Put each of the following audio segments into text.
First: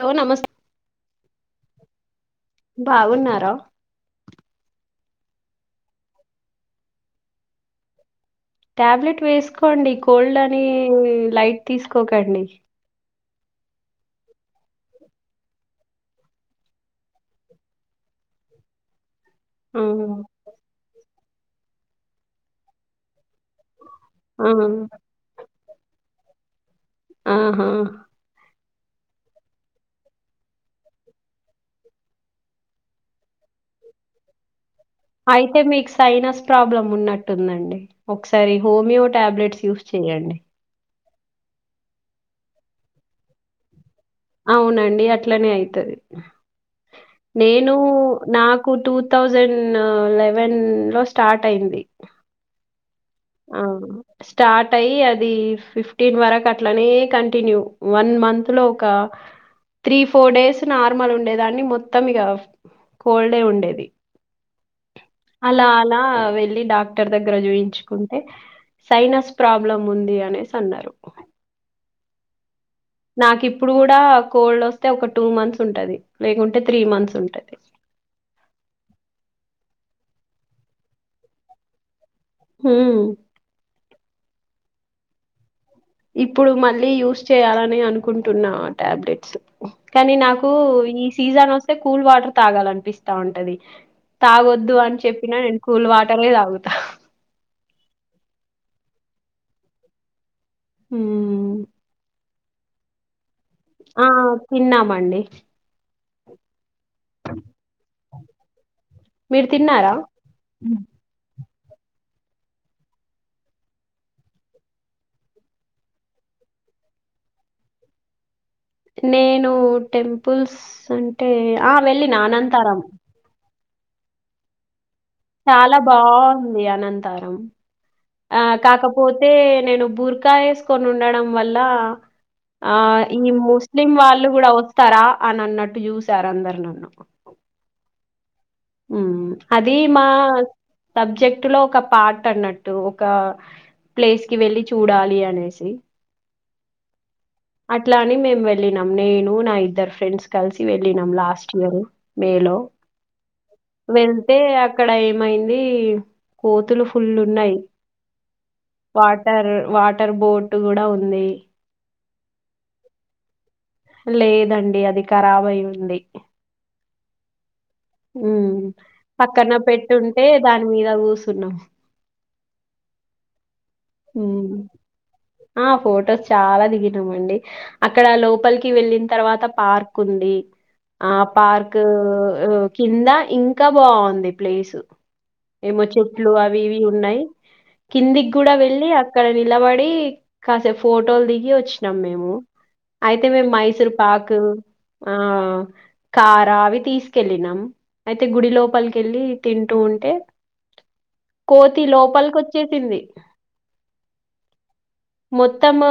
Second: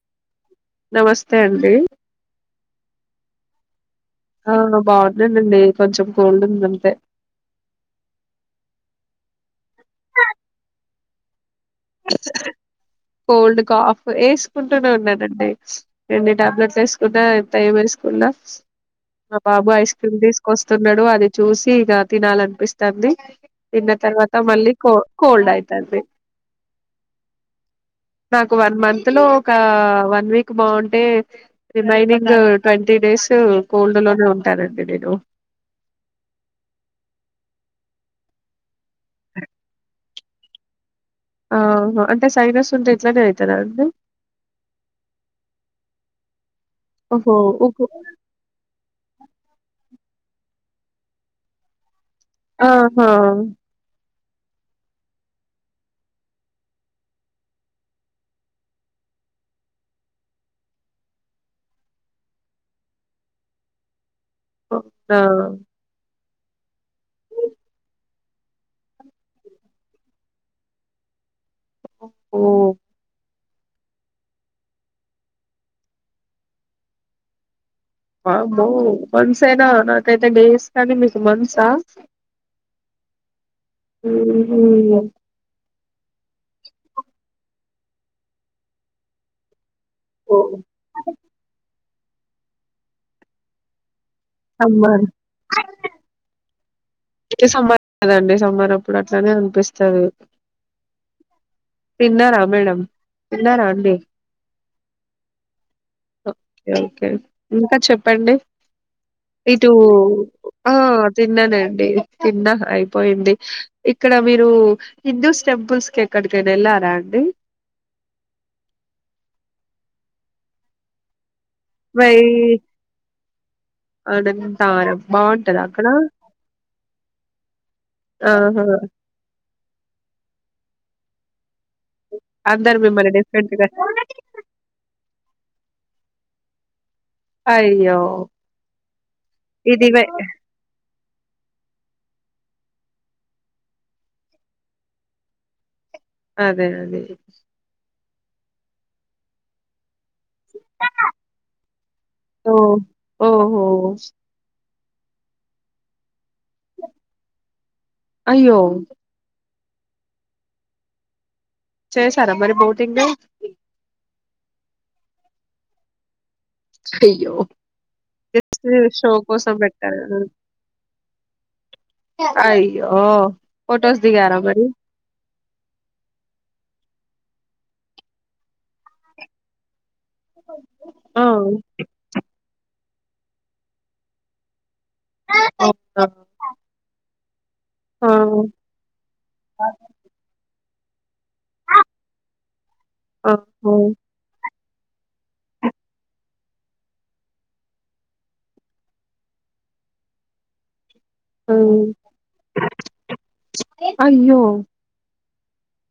Hello నమస్ నమస్తే అండి. బాగున్నారా. ఆ బాగున్నానండి కొంచెం కోల్డ్ ఉందంతే టాబ్లెట్ వేసుకోండి కోల్డ్ అని లైట్ తీసుకోకండి. కోల్డ్ కాఫ్ వేసుకుంటూనే ఉన్నానండి రెండు టాబ్లెట్లు వేసుకున్నా ఇంత ఏం వేసుకున్నా మా బాబు ఆ! ఐస్ క్రీమ్ తీసుకొస్తున్నాడు అది చూసి ఇక తినాలనిపిస్తాంది. తిన్న తర్వాత ఆ! మళ్ళీ కో కోల్డ్ ఆయితు ఆంది. ఆహా నాక్ ఒక వన్ మంత్ లో ఒక వన్ వీక్ బాగుంటే రిమైనింగ్ ట్వంటీ డేస్ కోల్డ్ లోనే ఉంటానన్ అయితే మీకు సైనస్ ప్రాబ్లం ఉన్నట్టుందండి. ఒకసారి హోమియో టాబ్లెట్స్ యూస్ చేయండి. ఆహ అంటే సైనస్ ఉంటే ఇట్లానే ఐతదాండి. అవునండి అట్లనే అయితది. ఓహో నేను ఉకు నాకు టూ థౌజండ్ లెవెన్ లో స్టార్ట్ అయింది. ఆ హా ఆ! స్టార్ట్ అయ్యి అది ఫిఫ్టీన్ వరకు అట్లనే కంటిన్యూ వన్ మంత్ లో ఒక త్రీ ఫోర్ డేస్ నార్మల్ ఉండేదాన్ని మొత్తం ఇక కోల్డే ఉండేది. అవునా అలా అలా వె వెళ్లి డాక్టర్ దగ్గర చూయించు కుంటే సైనస్ ప్రాబ్లం ఉంది అనేసి అన్నారు. ఓ నాకి ఇప్పుడు కూడా కోల్డ్ వస్తే ఒక టూ మంత్స్ ఉంటది. లేకుంటే త్రీ మంత్స్ ఉంటది. వామ్మో మంత్సైన నాకైతే డేస్ కానీ మీకు మంత్స హూ ఉ హు ఇప్పుడు మళ్ళీ యూస్ చేయాలని అనుకుంటున్నా టాబ్లెట్స్ కానీ నాకు ఈ సీజన్ వస్త స్తే కూల్ వాటర్ తాగాలనిపిస్తాంటది. తాగొద్దు అని సమ్మర్ చెప్పినా నేను కూల్ వాటరే తాగుత ఏ సమ్మర్ కదండి సమ్మర్ అప్పుడు అట్లనే అనిపిస్తది. హ్మ్. తిన్నర మేడం తిన్నారా అండి ఆయ్ తిన్నామండి ఇక ఓకే ఇంక చెప్ప పండి మీరు ఇటు తిన్నారా? ఆ తిన్ననే లేదు తిన్న అయిపోయింది ఇక్కడ మీరు హిందూస్ టెంపుల్స్ కి ఎక్కడికైనా వెళ్ళారా అండి నేనూ టెంపుల్స్ అంటే టే ఆ వై వెళ్ళినా అనంతారం అనంతారం బాగుంటదా చాల అక్కడ బావుంది అనంతారం ఆ ఆహా కాకపోతే నేను బుర్కా వేసుకు నుండడం వల్ల ల ఆ అందరు మిమ్మల్ని ఇంగ ఈ డిఫరెంట్ ముస్లిం గా వాళ్ళు కూడా వస్తారా అని అన్నట్టు చూసి చార అందర నన్నుకో అయ్యో ఉమ్ అది ఇది వే మా సబ్జెక్ట్లో ఒక పార్ట్ అన్నట్టు ఒక ప్లేస్ కి వెళ్ళి చూడాలి అనేసి అదే గది అట్ల అని మేమ్ వెళ్ళినాం నేను నా ఇద్దర్ ఫ్రెండ్స్ కలిసి వెళ్ళినం లాస్ట్ ఇయర్ మే ఓ లొ ఓహో వెళ్తే అక్కడ ఏమైంది కోతులు ఫుల్లున్నాయి అయ్యో వాటర్ బోట్ గూడా ఉంది చేసార మరి బోటింగ్ లేదండి అది ఖరాబయ్యింది ఛెయ్యో ఉమ్ పక్కన పెట్టారు పెట్టుంటే దాని మీద కుస్ తిన్నా అయ్యో ఫొటోస్ దిగారా ఉమ్ మరి ఆ ఫొటోస్ చాలా దిగి దిగినా మండి అక్కడ లోపలికి వెళ్ళిన తర్వాత పార్క్ కుండి ఆ పార్క్ ఉ కింద ఇంకా బావుంది ప్లేసు ఏమో అవునా చెట్లు అవి ఇవి ఉన్నాయ్ ఆ కిందిక్కూడ వెళ్ డి అక్కడ నిలబడీ కాసేప్ ఫోర్ ఫోటోల్ దిగి వచ్చినాం మేము అయితే మేము ఆహా మైసూర్ పాక్ ఆ కార అవి తీసుకెళ్ళినాం. అయితే గుడి లోపలిక వెళ్ళి తింటూ ఉంటే ఆ కోతి లోపలికొచ్చేసింది. అయ్యో మొత్తము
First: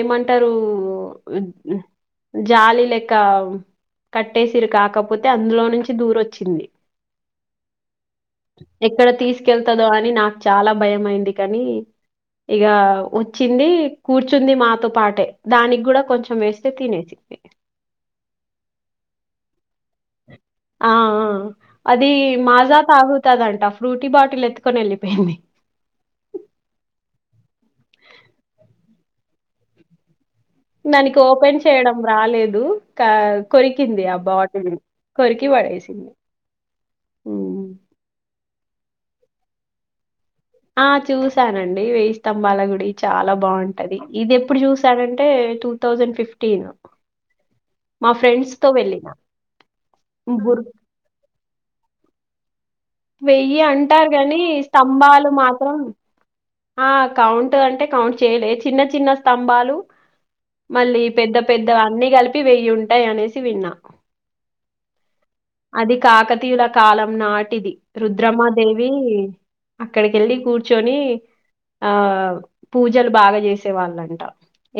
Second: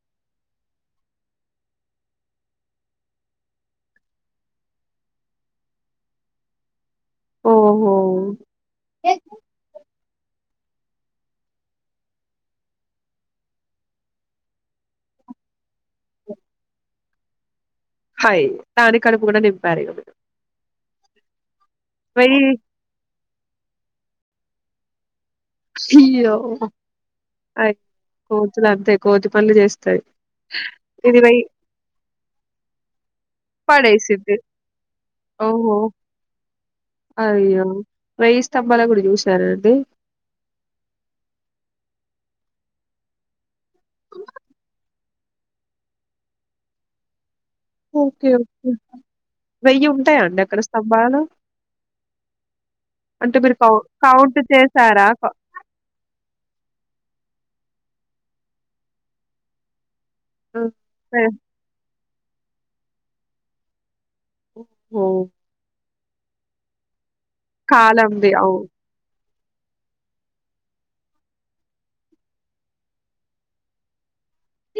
ఏమంటరు జాలి లెక్క కట్టేసిర్రు కాకపోతే అందులో నుంచి దూరి వచ్చింది. ఓహో ఎక్కడ తీసుకెళ్తదో అని నా చాలా భయం అయింది కానీ, ఇగ వచ్చింది కూర్చుంది మాతో పాటే దానికి కూడా కొంచెం వేస్తే తినేసి హాయి దాని కడుపు కూడా నింపారు ఇగా మీరు. ఆ ఆ అది వెయ్యి మాజా తాగు తదంట ఫ్రూటీ బాటిల్ ఎత్తుకొని వెళ్ళిపోయింది. అయ్యో అయి కోతులు అంతే కోతి పనులు చేస్తయి. దానికి ఓపెన్ చేయడం రాలేదు. క కొరికింది ఆ పడేసిద్ది బాటిల్ని కొరికి ఓహో పడేసింది. హ్ స్తంబాల గుడి చూసినార అండి. ఆ చూసానండి వేయి స్తంభాల గుడి చాలా బావుంటది ఇది ఎప్పుడు చూసానంటే టూ థౌజండ్ ఫిఫ్టీన్. మా ఓకే ఫ్రెండ్స్ తో ఓకే వెళ్ళిన వెయ్యి ఉంటాయా అండి అక్కడ బుర్ స్తంభాలు. అంటే మీరు వెయ్యి కౌ అంటారు కౌంట్ కాని చేసారా? క స్తంభాలు మాత్రం ఆ కౌంట్ అంటే కౌంట్ చేయలే చిన్న చిన్న స్తంభాలు హ్మ్. మళ్ళీ పె పెద్ద పెద్ద అన్నీ కలి పి వెయ్యి ఉంటాయి అనేసి విన్నా. హాహో అది కాకతీయుల కాలం నాటిది కాలంది. రుద్రమా అవును. దేవి అక్కడికి ఎళ్ళి కూర్చొని ఆ పూజలు బాగా చేసేవాళ్ళంట.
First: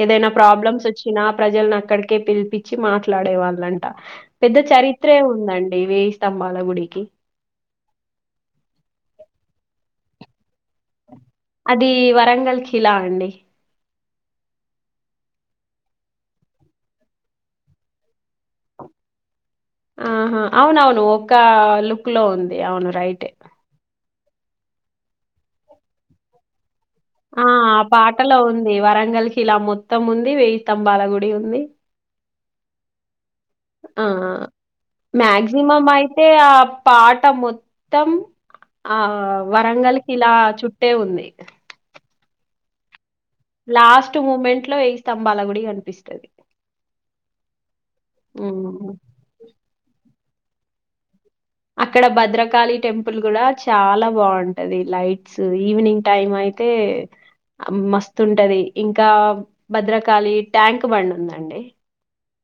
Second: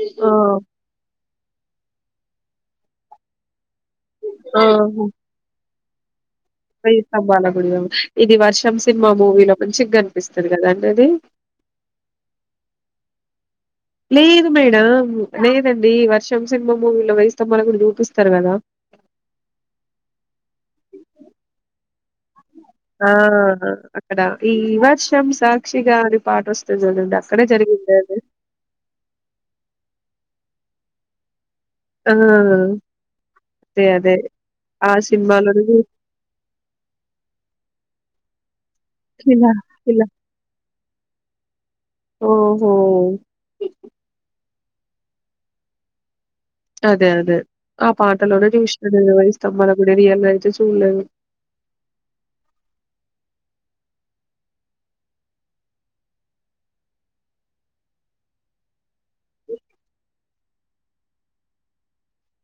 ఏదైనా ఆ! ప్రాబ్లమ్స్ వచ్చినా ప్రజలను అక్కడికే పిలిపించి మాట్లాడే వాళ్ళు అం ట పెద్ద చరిత్రే ఉందం డి వేయి వెయి స్తంబాల గుడి కదా ఇది వర్షం సినిమా మూవీలో మంచిగా కని పిస్తది కదా అండి అది. అది వరంగల్ ఖిలా అండి. లేదు మేడం, లేదండి వర్షం సినిమా మూవీలో వేయిస్తంభాల గుడి చూపిస్తరు కదా. ఆహా అవునవును ఒక లుక్ లో ఉంది అవును రైటే. ఆహా అద ఈ వర్షం సాక్షిగా అని పాట వస్ ఆ ఆ పాటలో ఉంది వరంగల్ కిలా మొ త్తం ఉంది వెయ్యిస్తంభాల గుడి ఉంది ఆ! అదే. ఆ అదే. ఆ సినిమాలోనే మ్యాక్సిమం చూసి అయితే ఆ పాట మొత్తం ఆ ఇలా వరంగల్ ఇలా కిలా చు అట్టే ఉంది ఓహో లాస్ట్ మూమెంట్ ఇట్ లో వెయి స్తంభాల గుడి కనిపిస్తది అదే అదే ఆ పాటలోనే చూసిన హ్మ్. నేను వేయిస్తంభాల గుడిని రియల్గా చూలేదు అక్కడ భద్రకాళి టెంపుల్ కూడా చాలా బాగుంటది లైట్స్ ఈవినింగ్ టైం అయితే మస్తు ఉంటది ఇంకా భద్రకాళి ట్యాంక్ బండ్ ఉందండి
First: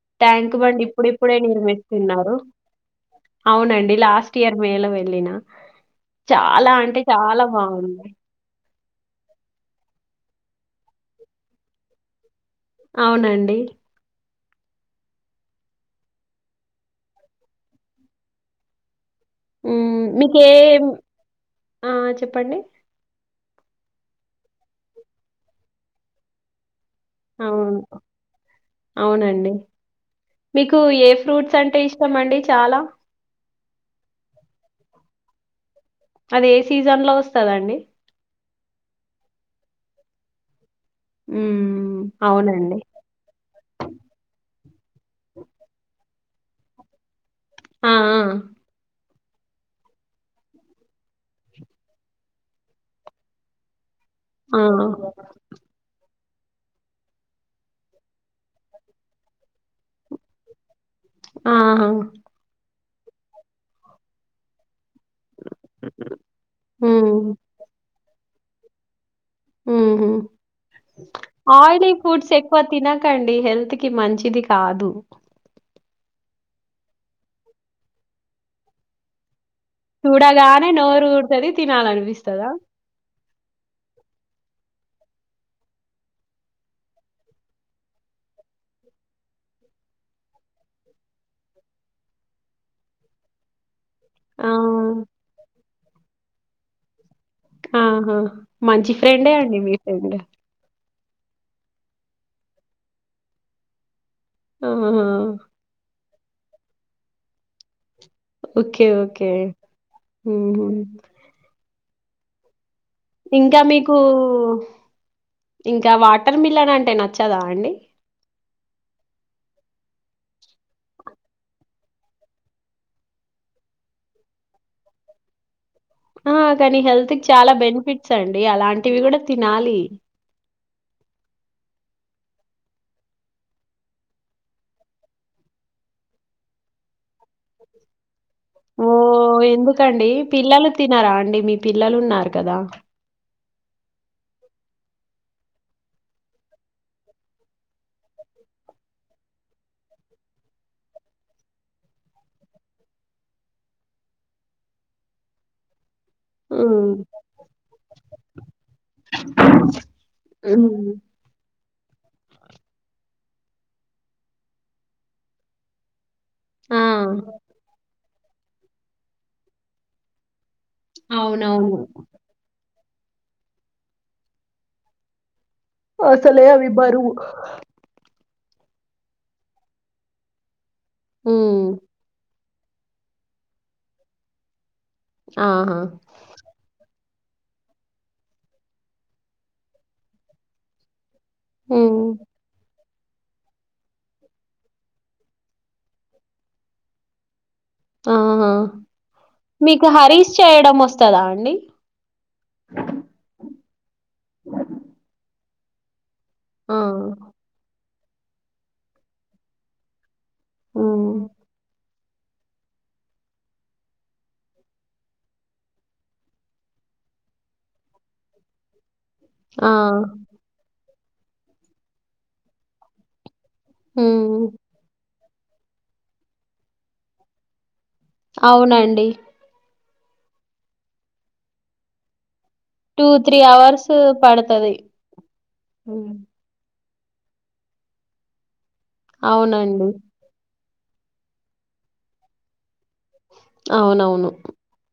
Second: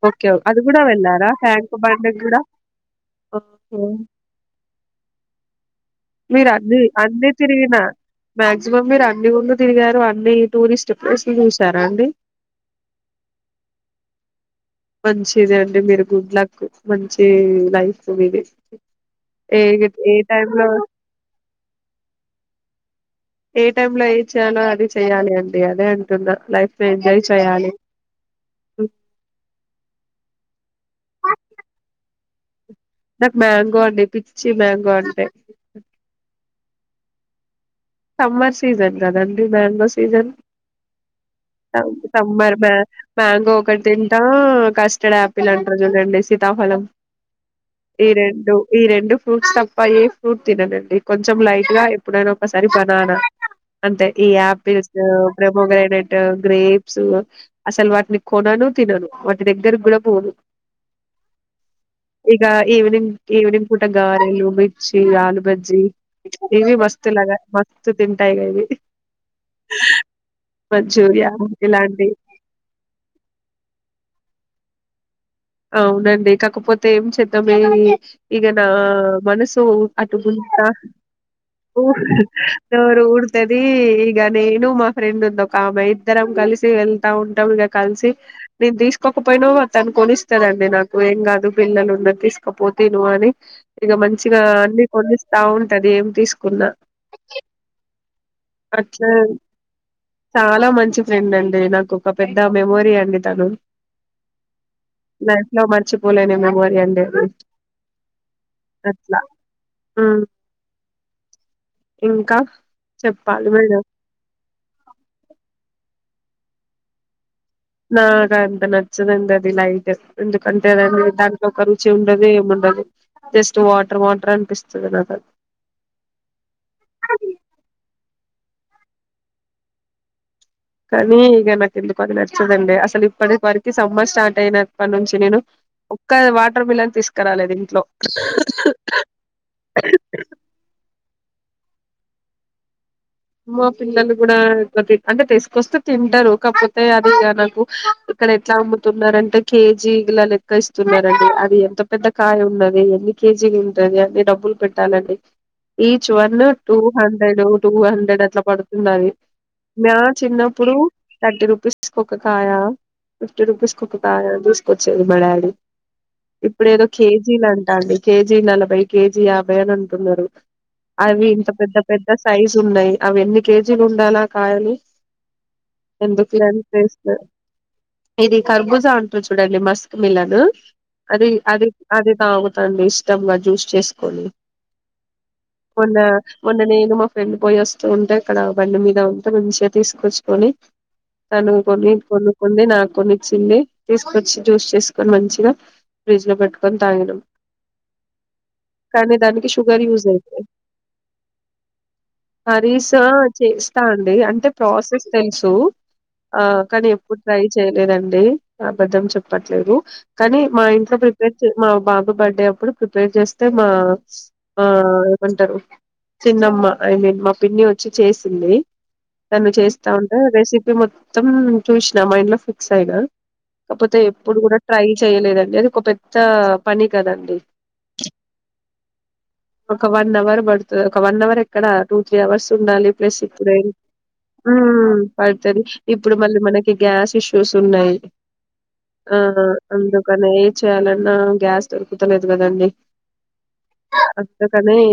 ఓకే. ట్యాంక్ అది గూడా బండ్ వెళ్లారా? ఇప్పుడిప్పుడే ట్యాంక్ బండ్‌కి నిర్మిస్తున్నారు గూడా? ఓకే. అవునండి లాస్ట్ ఇయర్ మేల వెళ్ళిన మీరు చాలా అన్ని అంటే అన్ని చాలా తిరిగిన బావుంది. మ్యాగ్ మాక్సిమం మీరు అన్ని ఊర్లు తిరిగారు అన్ని టూరిస్ట్ ప్లేస్లు చూసారా అండి అవునండి మంచిది అండి మీరు గుడ్ లక్ మంచి లైఫ్ మీది ఏ ఉ ఏ టైంలో మీకేం ఆ చెప్పండి ఏ టైమ్ లో ఏది చేయాలో అది చెయ్యాలి అండి అదే అంటుంన్న లైఫ్ అవును హ్మ్. అవునండి మీకు ఏ ఫ్రూట్స్ అంటే ఇష్టం అండి చాలా నాకు మ్యాంగో అండి పిచ్చి మ్యాంగో అంటే అది ఏ సీజన్ లో వస్తదండి సమ్మర్ సీజన్ కదండి మాంగో సీజన్ హ్మ్. సమ్మర్ మ అవునండి. మ్యాంగో ఒకటి తింట కష్ట ఇక్కడ యాపిల్ అంటరు గదాండి సీతాఫలం ఆ! ఈ రెండు ఈ రెండు ఫ్రూట్స్ తప్ప ఏ ఫ్రూట్ తిననండి కొంచెం లైట్ గా ఎప్పుడైనా ఒక సరి కనరా అంటే ఈ ఆ! ఆ! యాపిల్స్ ప్రోమోగ్రానేట్ గ్రేప్స్ అసలు వాటిని కొనను తినను వాటి దగ్గర కూడా పోను ఆ ఈవెనింగ్ ఈవెనింగ్ పూట గారెలు ఈ ఆలూ బజ్జీ ఈవి హ్మ్. మస్తలాగా ఇ తింటాయిగా ఇది ఆయిలీ ఇలాంటి ఫుడ్స్ ఎక్కువ తినకండి హెల్త్ కి మంచిది కాదు అవునండి కాకపోతే ఏం చేద్దాం ఇక నా మనసు సో అటు గుంత చూడగానే నోరు ఊరుతది. తినాలనిపిస్తదా? నోరు ఊరుతది ఈగ నేను మా ఫ్రెండ్ ఉంది ఒక ఆమె ఇద్దరం కలిసి వెళ్తా ఉంటాంగా కలిసి నేను తీసుకోకపోయినా తను కొనిస్త ఇస్తదండి నాకు ఏం కాదు పిల్లలు ఉన్న తీసుకపో తిను అని ఇక మంచిగా ఆ! అన్ని కొనిస్తా ఉంటది ఏం తీసుకు కున్న ఆహా మంచి ఫ్రెండే అండి మీ ఫ్రెండ్ ఏంటండి నాకు ఒక పెద్ద మెమోరీ అండి తను ఆహా! నస్లో మర్చ మూలనే మేమోరి అండి ఓకే అట్లా ఓకే హ్మ్. ఇంకా చెప్పాలి ఇంకా మేడం మీకు ఇంకా వాటి వాటర్ మిలన్ అంటే నచ్చి నచ్చదా అండి అ నచ్చదండి లైట్ గా ఎందుకంటే అ దాంట్లో ఒక రుచి ఉండదు ఏమిండదు జస్ట్ వాటర్ వాటర్ అనిపిస్తుంది నాకది ఆ కానీ హెల్త్ కి చాలా బెనిఫిట్ చ్చండి అలాంటివి కూడా తినాలి కానీ ఇక నాకు ఎందుకు అది నచ్చదండి అసలు ఇప్పటి వరకు సమ్మర్ స్టార్ట్ అయినప్పటి నుంచి నేను ఒక్క వాటర్ మెలన్ తీసుకురాలేదు ఇంట్లో ఓ ఎందుకండి పిల్లలు తిన్నారా అండి మీ పిల్లలు ఉన్నారు కదా మా పిల్లలు కూడా అంటే తీసుకొస్తే తింటారు కాకపోతే అది ఇక నాకు ఇక్కడ ఎట్లా అమ్ముతున్న అంటే కేజీలా లెక్క ఇస్తున్నారండి అది ఎంత పెద్ద కాయ ఉన్నది ఎన్ని కేజీలు ఉంటంది అన్ని డబ్బులు పెట్టాలండి ఈ one two hmm. Hundred two హ్రె ఇట్లా పడుతుంది అది మా చిన్నప్పుడు హ్మ్. తర్టీ రూపీస్ ఒక్క కాయ ఫిఫ్టీ రూపీస్ కి ఒక్క కాయ తీసుకొచ్చేది మ డాడీ ఇప్పుడ ఆ! ఏదో కేజీలు అంటా అండి కేజీ నలభై కేజీ యాభై అని అంటున్నారు అవి ఇంత పెద్ద అవునవును. పెద్ద సైజు ఉన్నాయి అవి ఎన్ని కేజీలు ఉండాలా కాయలు ఎందుకులే అసలే అని అవి బరువు వేస్తున్నారు ఇది కర్బూజా ఉంటుంది చూడండి మస్క్ మిలను అది హ్మ్. అది అదితాగు తం ఇష్టంగా జ్యూస్ చేసుకొని ఆహా! మోన్న మోన్న నేను మాఫ్ రెండ్ పోయిస్ ఉంటాయి అక్కడ బండి మీద ఉంటే మంచిగా తీసుకొచ్చుకొని తను కొన్ని హ్మ్. కొన్ని కొంది నాకు కొనిచ్చింది తీసుకొచ్చి జ్యూస్ చేసుకొని మంచిగా ఫ్రిడ్జ్ లో పెట్టుకొని తాగడం ఆహా షుగర్ మీకు యూజ్ హరీష్ అయితది చేయడం వస్తదా అండి? హరీషా చేస్తా అండి అంటె ప్రాసెస్ తెల్ సో ఆ కానీ ఎప్పుడు ట్రై చేయలేదండి. అ అబద్ధం చెప్పట్లేదు కానీ మా ఇంట్లో హ్మ్. ప్రిపేర్ చేయ మా బాబ్ బర్త్డే అప్పుడు ప్రిపేర్ చేస్తే మా ఆ ఏమంటారు చిన్నమ్మ ఐ మీన్ మా పిన్ని వచ్చి చేసింది. తను ఆ! చేస్తా ఉంట రెసిపీ మొ త్తం చూసిన మైండ్ లో ఫిక్స్ అయినా కాకపోతే ఎప్పుడు హ్మ్. కూడా ట్రై చ్ చేయలేదండి అది ఒక పెద్ద పని కదండి. అవునండి. ఒక వన్ అవర్ పడుతది ఒక వన్ అవర్ ఎక్కడ టూ త్రీ అవర్స్ ఉండాలి ప్లస్ ఇప్పుడై అవర్స్ పడతది. ఉమ్ పడుతది హ్మ్. ఇప్పుడు మళ్ళ మన ఇ గ్యాస్ ఇష్యూస్ ఉన్నాయి. ఆ అవునండి. అందుకనే చేయాలన్నా గ్యాస్ దొరుకుతలేదు కదండి. అవునవును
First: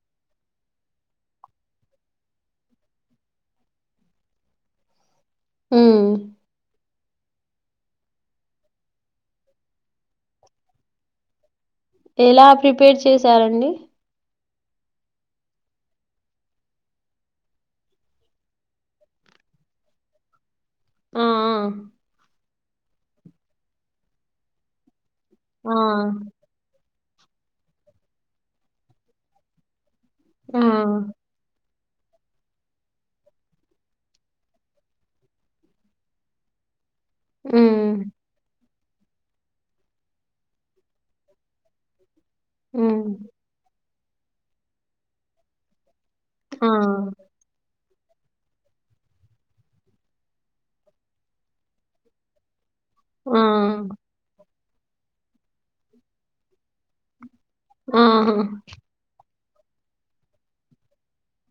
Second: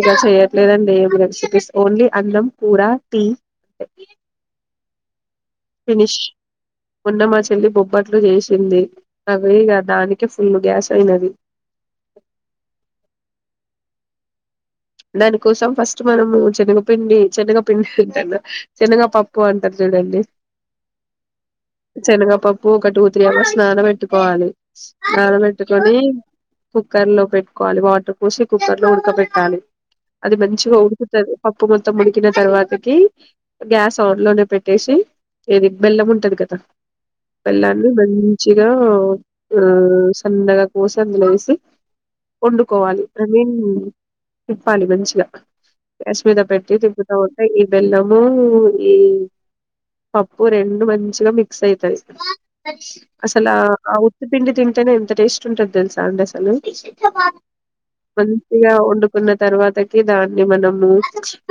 ఇగ చెయట్లేదండి ఏవి రెసిపీస్ ఓన్లీ అన్నం కూర టీ హ్మ్. ఫినిష్ మోన్న మా చెల్లి బొబ్బట్లు చేసింది, అవి ఇగ దానికి ఫుల్ గ్యాస్ అయినది. ఎలా ప్రిపేర్ చేశారండి దాని కోసం ఫస్ట్ మనము చనగపిండి చనగపిండి అంటాన్న చనగ పప్పు అంటారు చూడండి ఆ! చనగపప్ ఒక టూ త్రీ అవర్స్ నానపెట్టుకోవాలి నాన ఆ! పెట్టుకొని ఆ! కుక్కర్ లో పెట్టుకోవాలి వాటర్ పోసి కుక్కర్ లో ఉడక పెట్టాలి అది ఆ! మంచిగా ఊడుకుతది ఉప్పు మొత్తం ముడికిన తర్వాతకి గ్యాస్ ఆన్ లోనే పెట్టేసి ఏది బెల్లం ఉంటది కదా బెల్లాన్ని హ్మ్. మంచి ఉ సన్నగా కోసి అందులో వేసి హ్మ్. వండుకోవాలి ఐ మీన్ తిప్పాలి మంచిగా గ్యాస్ మీద ఆ! పెట్టి తిప్పుతా ఉంటే బెల్లము ఈ పప్పు రెండు మంచిగా మిక్స్ అయితది ఆ! అసలు ఆ ఉత్పిండి తిన్ టెనే ఎంత టేస్ట్ ఉంటది తెలుసా అండి అసలు ఆ ఉన్న తర్వాతకి దాన్ని మనము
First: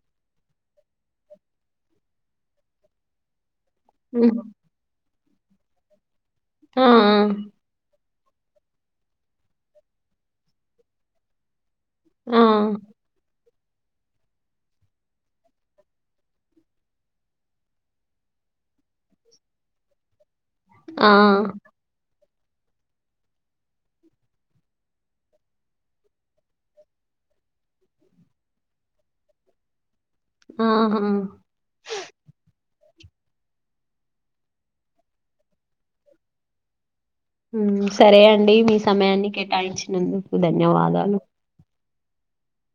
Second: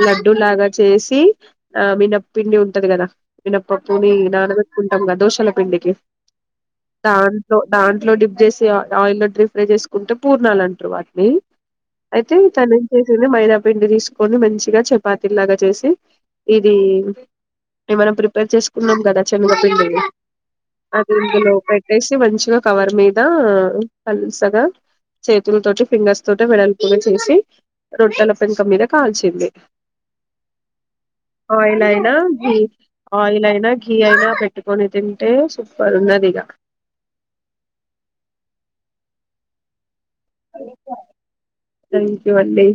లడ్డు లాగా చేసి ఆ మినప్పిండి ఉంటది కదా వినప్పప్పుని హ్మ్. నాన పెట్టుకుంటాం కద దోష జొన్న పిండికి ఆ! దాన్తో దాన్ లో డిప్ చేసి ఆయిల్ డీఫ్రై చేసుకుంటే పూర్ణాలంటారు వాటిని తే ఆ! ఆ! కలిపి చేసేదే మైదా పిండి తీసుకొని మంచిగా చపాతిలాగా చేసి ఇది మనం ప్రిపేర్ చేసుకున్నాం కదా శనుగ పిండిది ఆ! అది ఇందులో పెట్టేసి మంచి కవర్ మీద పలుచగా చేతుల తోటి ఫింగర్స్ తోటి వెడల్పుగా చేసి రొట్టెల పెంక మీద కాల్చింది ఆహా! ఆయిల్ అయినా ఆయిల్ అయినా ఘీ అయినా పెట్టుకొని తింటే సూపర్ ఉన్నది ఇగ ఉ సరే అండి మీ సమయాన్ని కేటాయించినందు ధన్యవాదాలు థ్యాంక్యు అండి